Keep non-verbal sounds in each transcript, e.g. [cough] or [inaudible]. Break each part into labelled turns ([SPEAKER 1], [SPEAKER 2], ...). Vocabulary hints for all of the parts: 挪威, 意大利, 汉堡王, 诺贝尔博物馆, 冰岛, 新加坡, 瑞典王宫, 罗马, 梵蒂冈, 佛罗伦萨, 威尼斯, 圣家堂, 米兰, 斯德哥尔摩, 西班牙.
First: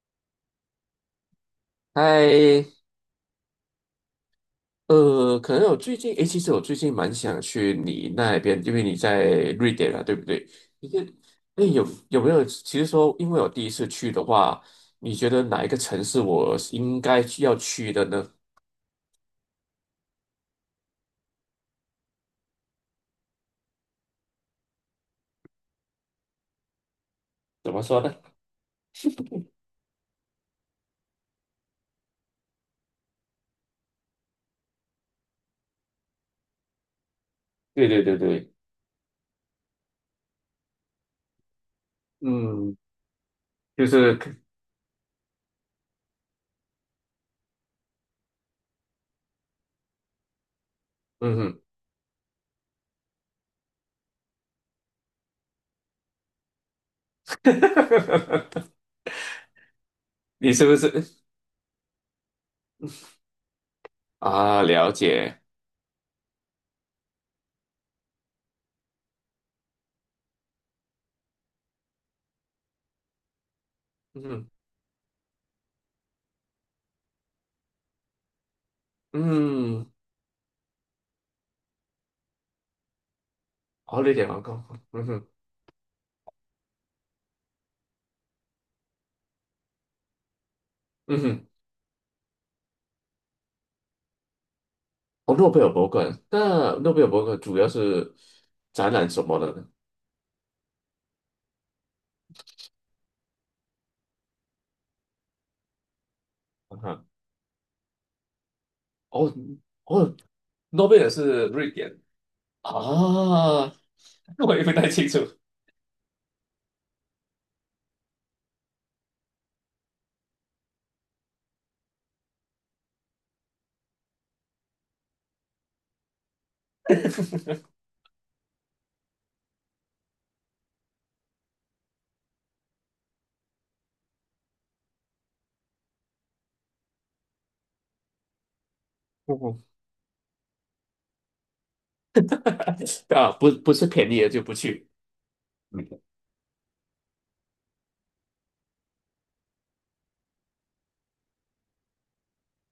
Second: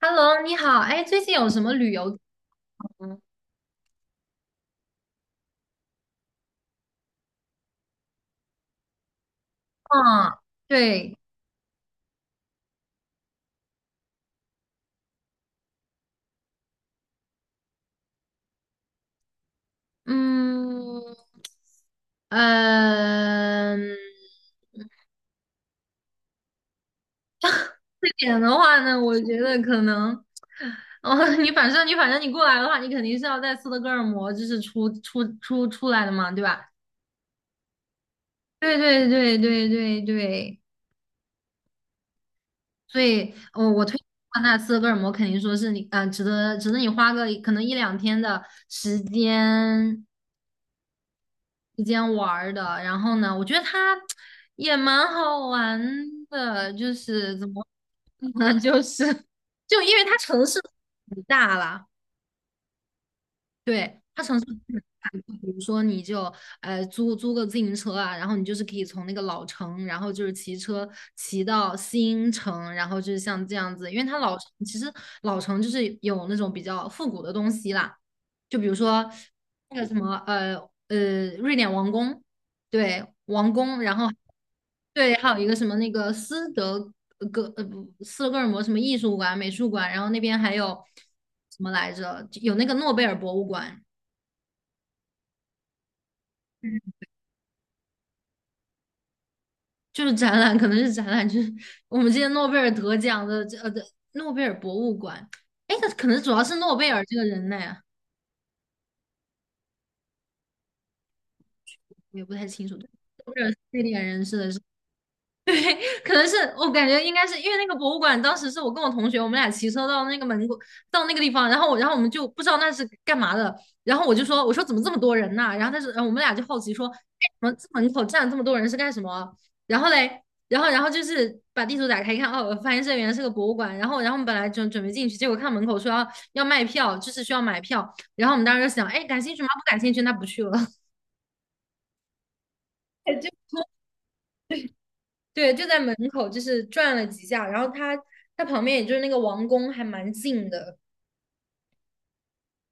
[SPEAKER 1] Hello，你好，哎，最近有什么旅游
[SPEAKER 2] 嗨。
[SPEAKER 1] 吗？
[SPEAKER 2] 可能我最近，诶，其实我最近蛮想去你那边，因为你在瑞典啊，对不
[SPEAKER 1] 嗯，
[SPEAKER 2] 对？你看，
[SPEAKER 1] 对，
[SPEAKER 2] 诶，有没有？其实说，因为我第一次去的话，你觉得哪一个城市我是应该需要去的呢？
[SPEAKER 1] 嗯，嗯，
[SPEAKER 2] 怎么说
[SPEAKER 1] 这
[SPEAKER 2] 呢？
[SPEAKER 1] 点的话呢，我觉得可能，哦，[laughs] 你反正你过来的话，你肯定是要在斯德哥尔摩就是出来的嘛，对吧？
[SPEAKER 2] 对对对对。
[SPEAKER 1] 对对对对对对，
[SPEAKER 2] 嗯，
[SPEAKER 1] 所以，我
[SPEAKER 2] 就
[SPEAKER 1] 推荐
[SPEAKER 2] 是。
[SPEAKER 1] 的话那斯德哥尔摩肯定说是你，啊、值得你花个可能一两天的时间，
[SPEAKER 2] 嗯哼。
[SPEAKER 1] 之间玩儿的。然后呢，我觉得它也蛮好玩的，就是怎么说呢，[laughs]
[SPEAKER 2] [laughs]
[SPEAKER 1] 就是就因为它城
[SPEAKER 2] 你
[SPEAKER 1] 市
[SPEAKER 2] 是不
[SPEAKER 1] 很
[SPEAKER 2] 是
[SPEAKER 1] 大啦，对，它城市
[SPEAKER 2] 啊？
[SPEAKER 1] 很
[SPEAKER 2] 了
[SPEAKER 1] 大，
[SPEAKER 2] 解。
[SPEAKER 1] 比如说你就租个自行车啊，然后你就是可以从那个老城，然后就是骑车骑到新城，然后就是像这样子，因为它
[SPEAKER 2] 嗯
[SPEAKER 1] 老城
[SPEAKER 2] 哼，
[SPEAKER 1] 其实老城就是有那种比较复古的东西啦。就比如说那个
[SPEAKER 2] 嗯。
[SPEAKER 1] 什么瑞典王宫，对，王宫，然
[SPEAKER 2] 好，
[SPEAKER 1] 后
[SPEAKER 2] 瑞典王宫。嗯
[SPEAKER 1] 对，
[SPEAKER 2] 哼，
[SPEAKER 1] 还有一个什么那个斯德哥呃不斯德哥尔摩什么艺术馆、美术馆，然后那边还有
[SPEAKER 2] 嗯哼。
[SPEAKER 1] 什么来着？就有那个诺贝尔博物馆，
[SPEAKER 2] 哦，诺贝尔博物馆，那诺贝尔博物馆主要是展览什么的呢？
[SPEAKER 1] 就是展览，可能是展览，就是我们之前诺贝尔得奖的这的诺贝尔博物馆。哎，那可能主要是诺
[SPEAKER 2] 啊
[SPEAKER 1] 贝尔
[SPEAKER 2] 哈。
[SPEAKER 1] 这个人呢，
[SPEAKER 2] 哦哦，诺贝尔是瑞典。
[SPEAKER 1] 我也不太清
[SPEAKER 2] 啊，
[SPEAKER 1] 楚。诺贝尔非典人士的
[SPEAKER 2] 我也不太清楚。[laughs]
[SPEAKER 1] 可能是我感觉应该是因为那个博物馆，当时是我跟我同学，我们俩骑车到那个门口，到那个地方，然后我们就不知道那是干嘛的，然后我就说，我说怎么这么多人呐、然后他说，然后我们俩就好奇说，哎，怎么这门口站了这么多人是干什么？然后嘞，然后就是把地图打开一看，哦，发现这原来是个博物馆，然后我们本来准备进去，结果看门口说要卖票，就是需要买票，然后我们当时就想，哎，感兴趣吗？
[SPEAKER 2] 哦，
[SPEAKER 1] 不感兴趣，那不去了。[laughs] 哎，就
[SPEAKER 2] 啊，不是便宜的就不去。
[SPEAKER 1] 对，就在
[SPEAKER 2] 嗯。
[SPEAKER 1] 门口，就是转了几下，然后它旁边也就是那个王宫还蛮近的，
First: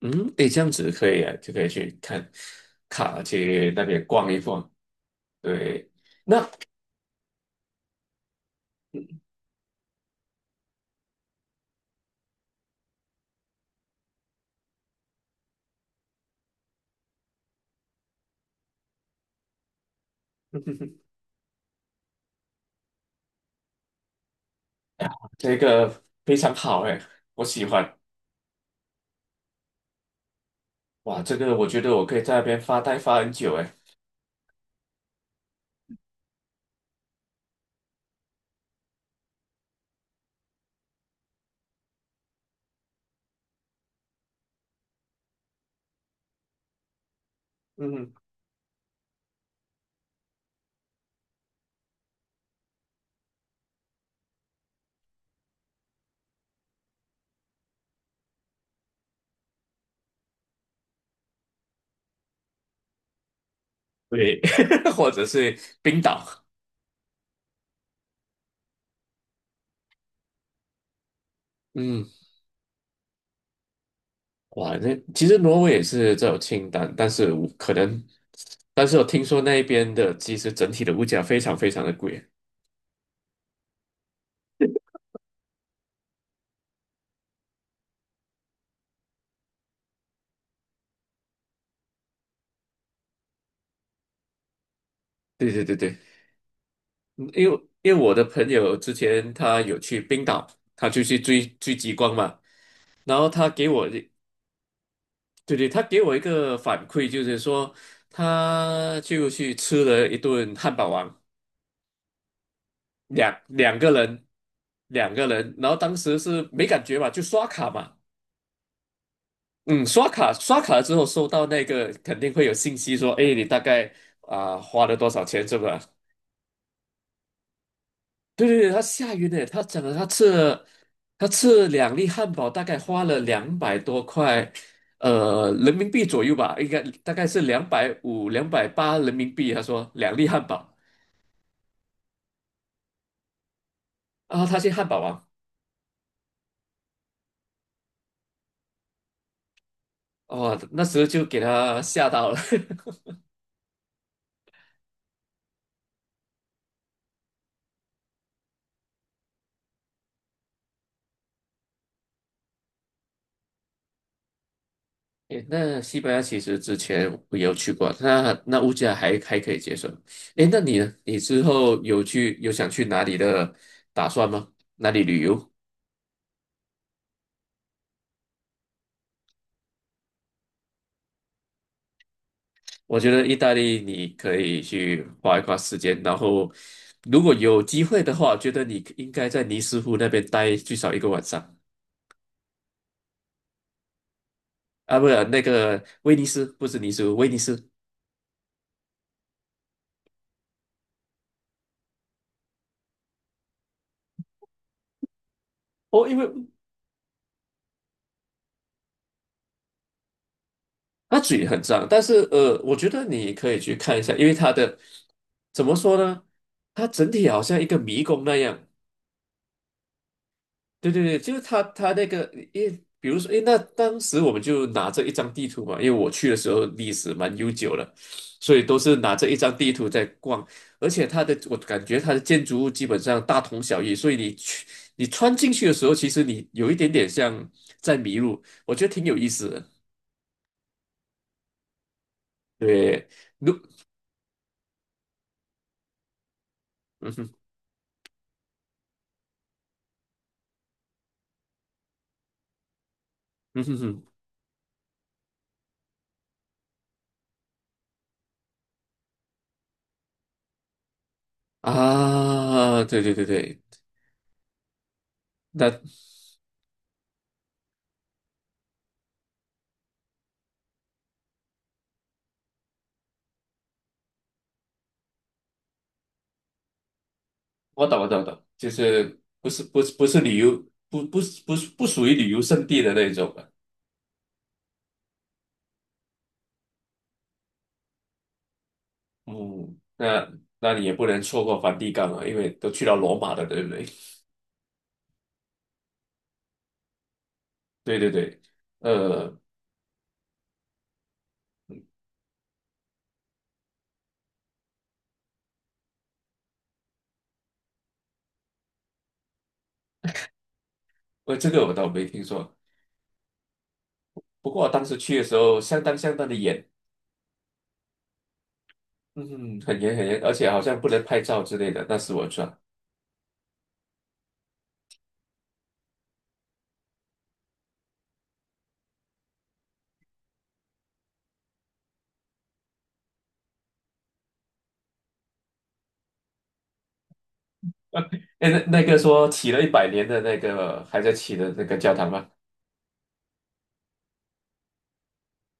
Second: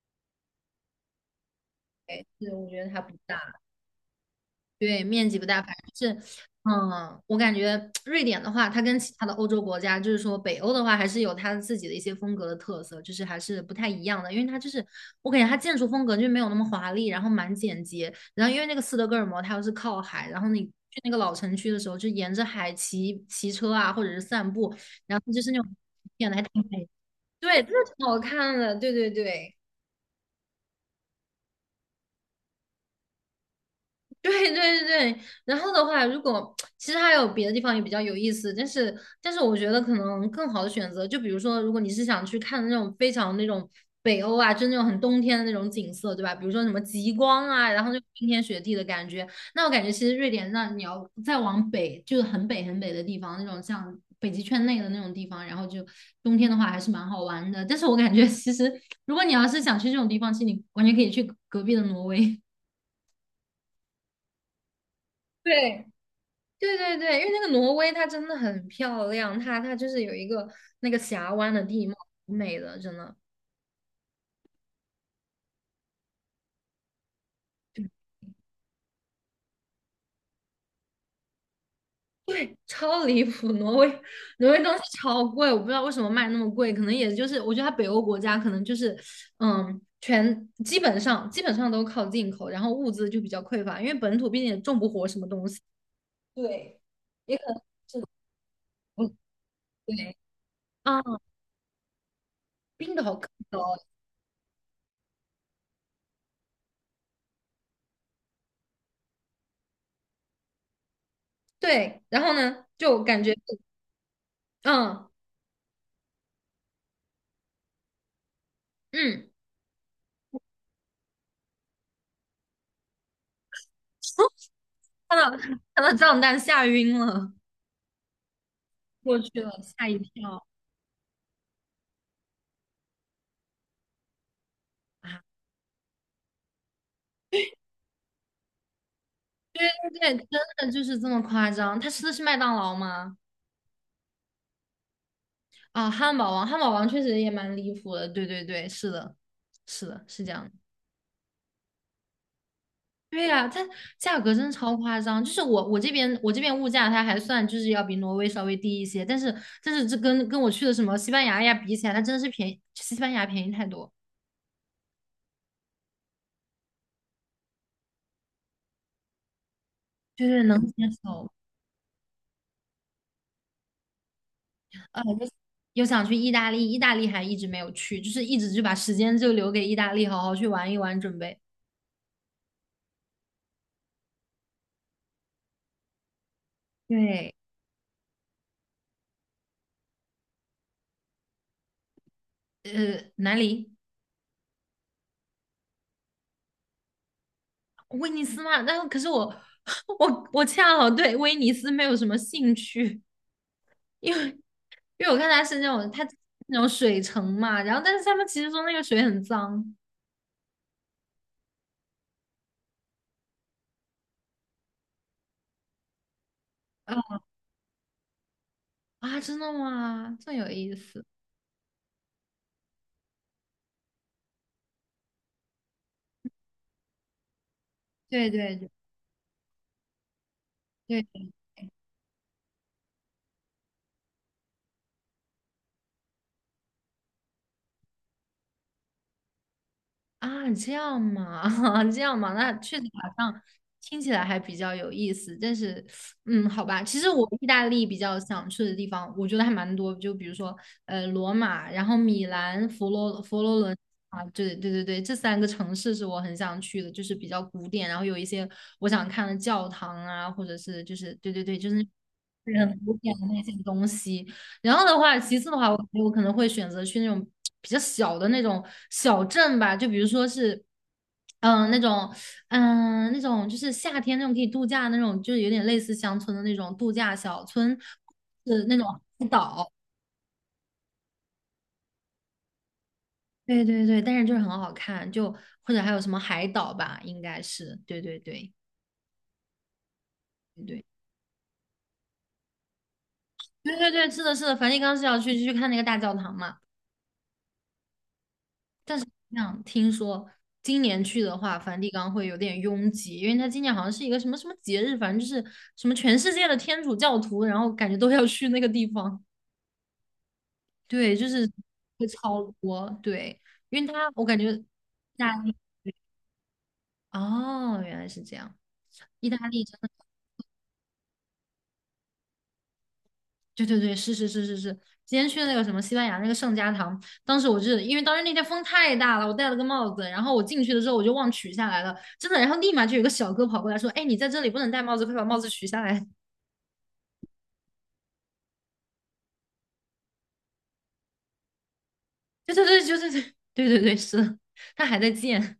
[SPEAKER 2] 嗯。诶，这样子可以啊，就可以去看
[SPEAKER 1] 对，我觉得它不
[SPEAKER 2] 卡
[SPEAKER 1] 大，
[SPEAKER 2] 去那边逛一逛。
[SPEAKER 1] 对，面积不大，反
[SPEAKER 2] 对。
[SPEAKER 1] 正就是，
[SPEAKER 2] 那
[SPEAKER 1] 嗯，我感觉瑞典的话，它跟其他的欧洲国家，就是说北欧的话，还是有它自己的一些风格的特色，就是还是不太一样的，因为它就是我感觉它建筑风格就没有那么华丽，然后蛮简洁，然后因为那个斯德哥尔摩它又是靠海，然后你去那个老城区的时候，就沿着海骑车啊，或者是散步，然后
[SPEAKER 2] [laughs]
[SPEAKER 1] 就是
[SPEAKER 2] 这
[SPEAKER 1] 那种
[SPEAKER 2] 个
[SPEAKER 1] 天得
[SPEAKER 2] 非
[SPEAKER 1] 还
[SPEAKER 2] 常
[SPEAKER 1] 挺
[SPEAKER 2] 好
[SPEAKER 1] 美
[SPEAKER 2] 哎，我
[SPEAKER 1] 对，
[SPEAKER 2] 喜
[SPEAKER 1] 这个
[SPEAKER 2] 欢。
[SPEAKER 1] 挺好看的，对对对。
[SPEAKER 2] 哇，这个我觉得我可以在那边发呆发很久哎。
[SPEAKER 1] 对对对，然后的话，如果其实还有别的地方也比较有意思，但是我觉得可能更好的选择，就比如说，如果你是想去看那种非常那种北欧啊，就那种很冬天的那种景色，对吧？比如说什么极光啊，然后那种
[SPEAKER 2] 嗯。
[SPEAKER 1] 冰天雪地的感觉，那我感觉其实瑞典，那你要再往北，就是很北很北的地方，那种像北极圈内的那种地方，然后就冬天的话还是蛮好玩的。但是我感觉其实，如果你要是想去这种地方，其实你完全可以去隔壁的挪威。[laughs]
[SPEAKER 2] 对。[laughs] 或者是
[SPEAKER 1] 对，
[SPEAKER 2] 冰岛。
[SPEAKER 1] 对对对，因为那个挪威它真的很漂亮，它就是有一个那个峡湾的地貌，
[SPEAKER 2] 嗯。
[SPEAKER 1] 美的真的
[SPEAKER 2] 哇，那其实挪威也是这种清单，但是我可能，但是我听说那边的其实整体的物价非常非常的贵。
[SPEAKER 1] 超离谱。挪威东西超贵，我不知道为什么卖那么贵，可能也就是我觉得它北欧国家可能就是嗯，全基本上基本上都靠进口，然后物资就比较匮乏，因为本土毕竟也种不活什么东
[SPEAKER 2] 对
[SPEAKER 1] 西。
[SPEAKER 2] 对对对。
[SPEAKER 1] 对，
[SPEAKER 2] 嗯，
[SPEAKER 1] 也
[SPEAKER 2] 因
[SPEAKER 1] 可能
[SPEAKER 2] 为因为我的朋友之
[SPEAKER 1] 不
[SPEAKER 2] 前他有去
[SPEAKER 1] 对
[SPEAKER 2] 冰岛，他
[SPEAKER 1] 啊，
[SPEAKER 2] 就去追追极光嘛。
[SPEAKER 1] 冰岛
[SPEAKER 2] 然
[SPEAKER 1] 更
[SPEAKER 2] 后他给
[SPEAKER 1] 高。
[SPEAKER 2] 我一，对对，他给我一个反馈，就是说他就去吃了一顿汉堡王，
[SPEAKER 1] 对，然后呢，就感觉
[SPEAKER 2] 两两个人，
[SPEAKER 1] 嗯
[SPEAKER 2] 两个人,然后当时是没感觉嘛，就刷卡嘛。
[SPEAKER 1] 嗯。
[SPEAKER 2] 嗯，刷卡了之后收到那个肯定会有信息说，哎，你大概啊、花了多
[SPEAKER 1] 看
[SPEAKER 2] 少
[SPEAKER 1] 到
[SPEAKER 2] 钱，是吧？
[SPEAKER 1] 看到账单吓晕了，
[SPEAKER 2] 对对对，他吓
[SPEAKER 1] 过
[SPEAKER 2] 晕
[SPEAKER 1] 去
[SPEAKER 2] 了，
[SPEAKER 1] 了，
[SPEAKER 2] 他讲
[SPEAKER 1] 吓
[SPEAKER 2] 了
[SPEAKER 1] 一
[SPEAKER 2] 他吃
[SPEAKER 1] 跳
[SPEAKER 2] 了他吃了两粒汉堡，大概花了200多块。
[SPEAKER 1] 啊！
[SPEAKER 2] 人民币左右吧，应该大概是250、280人民币。他说
[SPEAKER 1] 对，
[SPEAKER 2] 两
[SPEAKER 1] 真
[SPEAKER 2] 粒汉
[SPEAKER 1] 的
[SPEAKER 2] 堡。
[SPEAKER 1] 就是这么夸张。他吃的是麦当劳吗？
[SPEAKER 2] 啊，他去汉堡王。
[SPEAKER 1] 啊，汉堡王，汉堡王确实也蛮离谱的。对对对，是的，是的，是这样的。
[SPEAKER 2] 哦，那时候就给他吓到了。[laughs]
[SPEAKER 1] 对呀、它价格真的超夸张。就是我这边物价它还算就是要比挪威稍微低一些，但是这跟我去的什么西班牙呀比起来，它真的是便宜，西班牙便宜太多。
[SPEAKER 2] 诶，那西班牙其实之前我有去过，那物价还可以接受。
[SPEAKER 1] 对对，
[SPEAKER 2] 诶，
[SPEAKER 1] 能
[SPEAKER 2] 那
[SPEAKER 1] 接
[SPEAKER 2] 你呢？你
[SPEAKER 1] 受。
[SPEAKER 2] 之后有想去哪里的打算吗？哪
[SPEAKER 1] 呃，
[SPEAKER 2] 里
[SPEAKER 1] 有
[SPEAKER 2] 旅游？
[SPEAKER 1] 又想去意大利，意大利还一直没有去，就是一直就把时间就留给意大利，好好去玩一玩，准备。
[SPEAKER 2] 我觉得意大利你可以去花一花时间。然后如
[SPEAKER 1] 对，
[SPEAKER 2] 果有机会的话，我觉得你应该在尼斯湖那边待最少一个晚上。
[SPEAKER 1] 哪里？
[SPEAKER 2] 啊，不是那个威尼斯，不是尼斯湖，威尼斯。
[SPEAKER 1] 威尼斯嘛，可是我 [laughs] 我恰好对威尼斯没有什么兴趣，因为因为我看它是那种它
[SPEAKER 2] 哦，因为
[SPEAKER 1] 那种水城嘛，然后但是他们其实说那个水很脏。
[SPEAKER 2] 它嘴很脏。但是我觉得你可以去看一下，因为它的怎么说呢？它整
[SPEAKER 1] 呃
[SPEAKER 2] 体好像一个迷宫那样。
[SPEAKER 1] 啊，真的吗？这么有意
[SPEAKER 2] 对对
[SPEAKER 1] 思。
[SPEAKER 2] 对，就是它那个，因为比如说，诶，那当时我们就拿着一张地图嘛，因为我去的时候历史蛮悠久了，
[SPEAKER 1] 对
[SPEAKER 2] 所
[SPEAKER 1] 对
[SPEAKER 2] 以
[SPEAKER 1] 对
[SPEAKER 2] 都是拿着一张地图在逛。而
[SPEAKER 1] 对
[SPEAKER 2] 且它的，我感觉它的建筑物基本上大同小异，所以你穿进去的时候，其实你有一点点像在迷路，我觉得挺有意思的。
[SPEAKER 1] 啊，这样嘛，[laughs] 这样嘛，那确实
[SPEAKER 2] 对。
[SPEAKER 1] 好像
[SPEAKER 2] 如
[SPEAKER 1] 听起来还比较有意思。但是，嗯，好吧，其实
[SPEAKER 2] 嗯
[SPEAKER 1] 我
[SPEAKER 2] 哼，
[SPEAKER 1] 意大利比较想去的地方，我觉得还蛮多，就比如说，呃，罗马，然后米兰、佛罗佛罗
[SPEAKER 2] 嗯
[SPEAKER 1] 伦
[SPEAKER 2] 哼哼。
[SPEAKER 1] 啊，对对对对，这三个城市是我很想去的，就是比较古典，然后有一些我想看的教堂啊，或者是就是对对对，就是很
[SPEAKER 2] 啊，
[SPEAKER 1] 古
[SPEAKER 2] 对
[SPEAKER 1] 典
[SPEAKER 2] 对对
[SPEAKER 1] 的那些
[SPEAKER 2] 对。
[SPEAKER 1] 东西。然后的话，其次的话，
[SPEAKER 2] 那
[SPEAKER 1] 我可能会选择去那种比较小的那种小镇吧，就比如说是，嗯、那种，嗯、那种就是夏天那种可以度假的那种，就是有点类似乡村的那种度假小村，
[SPEAKER 2] 我懂我懂我懂，
[SPEAKER 1] 是
[SPEAKER 2] 就
[SPEAKER 1] 那种
[SPEAKER 2] 是
[SPEAKER 1] 海
[SPEAKER 2] 不是
[SPEAKER 1] 岛。
[SPEAKER 2] 不是不是旅游，不属于旅游胜地的那种的。
[SPEAKER 1] 对对对，但是就是很好看，就或者还有什么海岛吧，应该是，对对对
[SPEAKER 2] 嗯，那
[SPEAKER 1] 对
[SPEAKER 2] 你也不能错过梵蒂冈啊，因为都去到罗马了，对不
[SPEAKER 1] 对
[SPEAKER 2] 对？
[SPEAKER 1] 对对，是的，是的，梵蒂冈是要去去看那个大教堂嘛。
[SPEAKER 2] [laughs] 对对对。呃，
[SPEAKER 1] 像听说今年去的话，梵蒂冈会有点拥挤，因为它今年好像是一个什么什么节日，反正就是什么全世界的天主教徒，然后感觉都要去那个地方。[laughs] 对，就是
[SPEAKER 2] 这个我倒没
[SPEAKER 1] 会
[SPEAKER 2] 听
[SPEAKER 1] 超
[SPEAKER 2] 说。
[SPEAKER 1] 多。对，因为它我感
[SPEAKER 2] 不
[SPEAKER 1] 觉
[SPEAKER 2] 过
[SPEAKER 1] 意
[SPEAKER 2] 我当时去的
[SPEAKER 1] 大
[SPEAKER 2] 时
[SPEAKER 1] 利
[SPEAKER 2] 候，相当相当的严。
[SPEAKER 1] 哦，原来是这样。意大
[SPEAKER 2] 嗯，
[SPEAKER 1] 利真
[SPEAKER 2] 很
[SPEAKER 1] 的。
[SPEAKER 2] 严很严，而且好像不能拍照之类的，那是我错。
[SPEAKER 1] 对对对，是是是是是，今天去的那个什么西班牙那个圣家堂，当时我是因为当时那天风太大了，我戴了个帽子，然后我进去的时候我就忘取下来了，真的，然后立马就有个小哥跑过来说：“哎，你在这里不能戴帽子，快把帽子取下来。[laughs]”
[SPEAKER 2] 哎，那那个说起了100年的那个还在起的那个教堂吗？
[SPEAKER 1] 对对对，就是对 [laughs] 对对对，是的，他还在建，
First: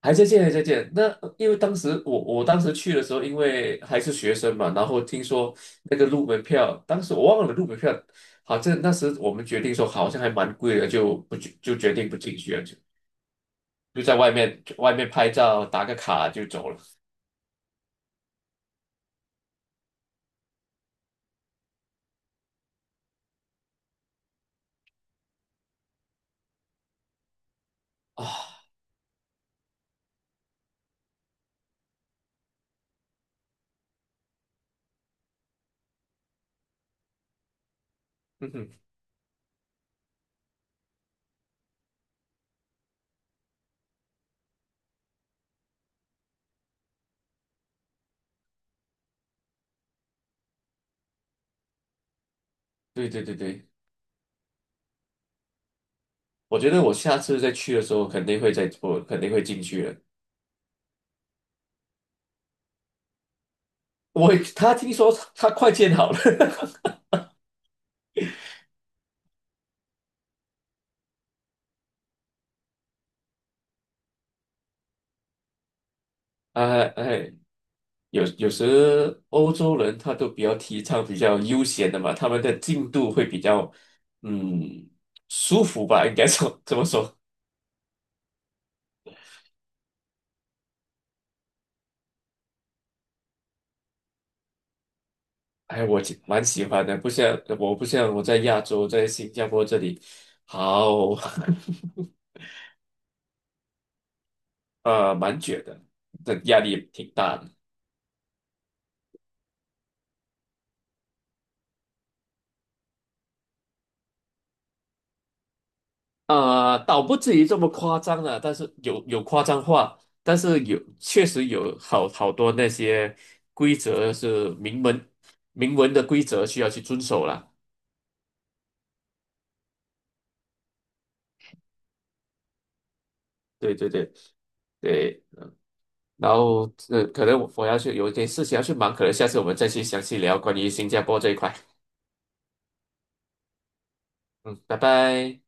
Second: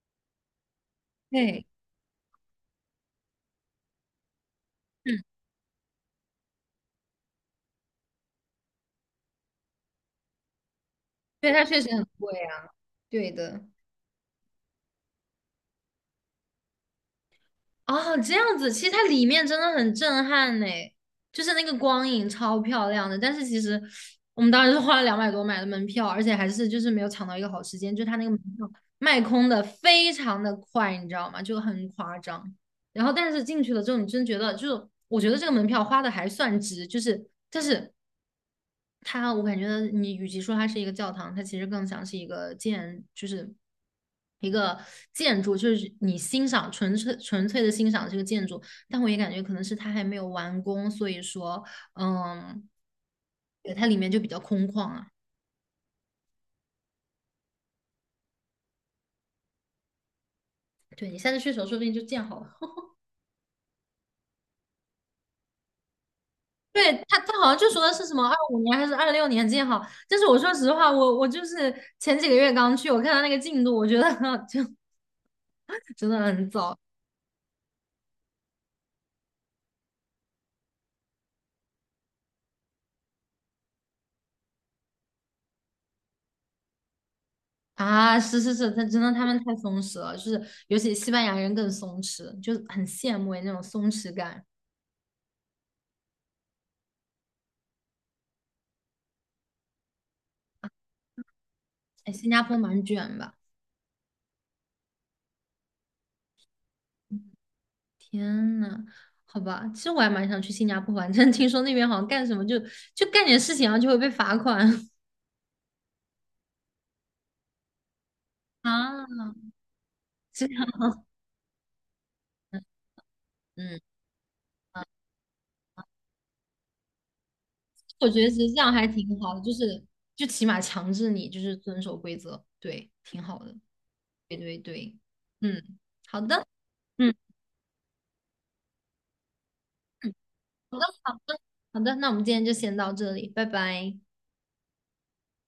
[SPEAKER 2] 还在见，还在见。那因为
[SPEAKER 1] 对
[SPEAKER 2] 当时我当时去的时候，因为还是学生嘛，然后听说那个入门票，当时我忘了入门票，好像那时我们决定说好像还蛮贵的，就不
[SPEAKER 1] 对，
[SPEAKER 2] 去
[SPEAKER 1] 他
[SPEAKER 2] 就
[SPEAKER 1] 确
[SPEAKER 2] 决
[SPEAKER 1] 实很
[SPEAKER 2] 定不进
[SPEAKER 1] 贵
[SPEAKER 2] 去了，
[SPEAKER 1] 啊，
[SPEAKER 2] 就
[SPEAKER 1] 对的。
[SPEAKER 2] 就在外面拍照打个卡就走了
[SPEAKER 1] 哦，这样子，其实它里面真的很震撼呢，就是那个光影超漂亮的。但是其实我们当时是花了200多买的门票，而且还是就是没有抢到一个好时间，就它那个门
[SPEAKER 2] 啊。
[SPEAKER 1] 票卖空的非常的快，你知道吗？就很夸张。然后但是进去了之后，你真觉得就是，我觉得这个门票花的还算值，就是但是
[SPEAKER 2] 嗯哼。
[SPEAKER 1] 它，我感觉你与其说它是一个教堂，它其实更像是一个建，就是一个建筑，就是你欣赏纯粹的欣赏这个建筑。但我也感觉可能是它还没有完工，所以说，嗯，
[SPEAKER 2] 对对对对，
[SPEAKER 1] 对，它里面就比较空旷啊。
[SPEAKER 2] 我觉得我下次再去的时候肯定会再我肯定会进去的。
[SPEAKER 1] 对你下次去的时候，说不定就建好了。
[SPEAKER 2] 他听说他快建好了。
[SPEAKER 1] 对，他好像就说的是什么25年还是26年建好，但是我说实话，我就是前几个月刚去，我看他那个进度，我觉得 [laughs] 就真的很
[SPEAKER 2] [laughs]
[SPEAKER 1] 早。
[SPEAKER 2] 哎哎。有时欧洲人他都比较提倡比较悠闲的嘛，他们的进度会比较嗯舒服吧，应该说 [laughs] 这么说。
[SPEAKER 1] 啊，是是是，他真的他们太松弛了，就是尤其西班牙人更松弛，就很羡慕那种松弛感。
[SPEAKER 2] 哎，我蛮喜欢的，不像我在亚洲，在新加坡这里。好。
[SPEAKER 1] 哎，新
[SPEAKER 2] [laughs]
[SPEAKER 1] 加坡蛮卷吧？
[SPEAKER 2] 蛮卷的，这压力挺大的。
[SPEAKER 1] 天呐，好吧，其实我还蛮想去新加坡玩，[laughs] 但是听说那边好像干什么就干点事情，然后就会被罚款 [laughs]
[SPEAKER 2] 倒不至于这么夸张了，但是有
[SPEAKER 1] 啊。
[SPEAKER 2] 夸张话，但
[SPEAKER 1] 这
[SPEAKER 2] 是
[SPEAKER 1] 样，
[SPEAKER 2] 确实有好多那些规
[SPEAKER 1] 嗯，
[SPEAKER 2] 则是明
[SPEAKER 1] 啊
[SPEAKER 2] 文明文的规则需要去遵守啦。
[SPEAKER 1] 我觉得其实这样还挺好的，就是就起码强制你就是遵守规则，对，挺好的。
[SPEAKER 2] 对对对
[SPEAKER 1] 对对对，
[SPEAKER 2] 对。
[SPEAKER 1] 嗯，好
[SPEAKER 2] 然
[SPEAKER 1] 的，
[SPEAKER 2] 后
[SPEAKER 1] 嗯。
[SPEAKER 2] 可能我要去有一点事情要去忙，可能下次我们再去详细聊关于
[SPEAKER 1] 好的，
[SPEAKER 2] 新加
[SPEAKER 1] 好
[SPEAKER 2] 坡这一
[SPEAKER 1] 的，
[SPEAKER 2] 块。
[SPEAKER 1] 好的，那我们今天就先到这里，拜拜。
[SPEAKER 2] 嗯，拜拜。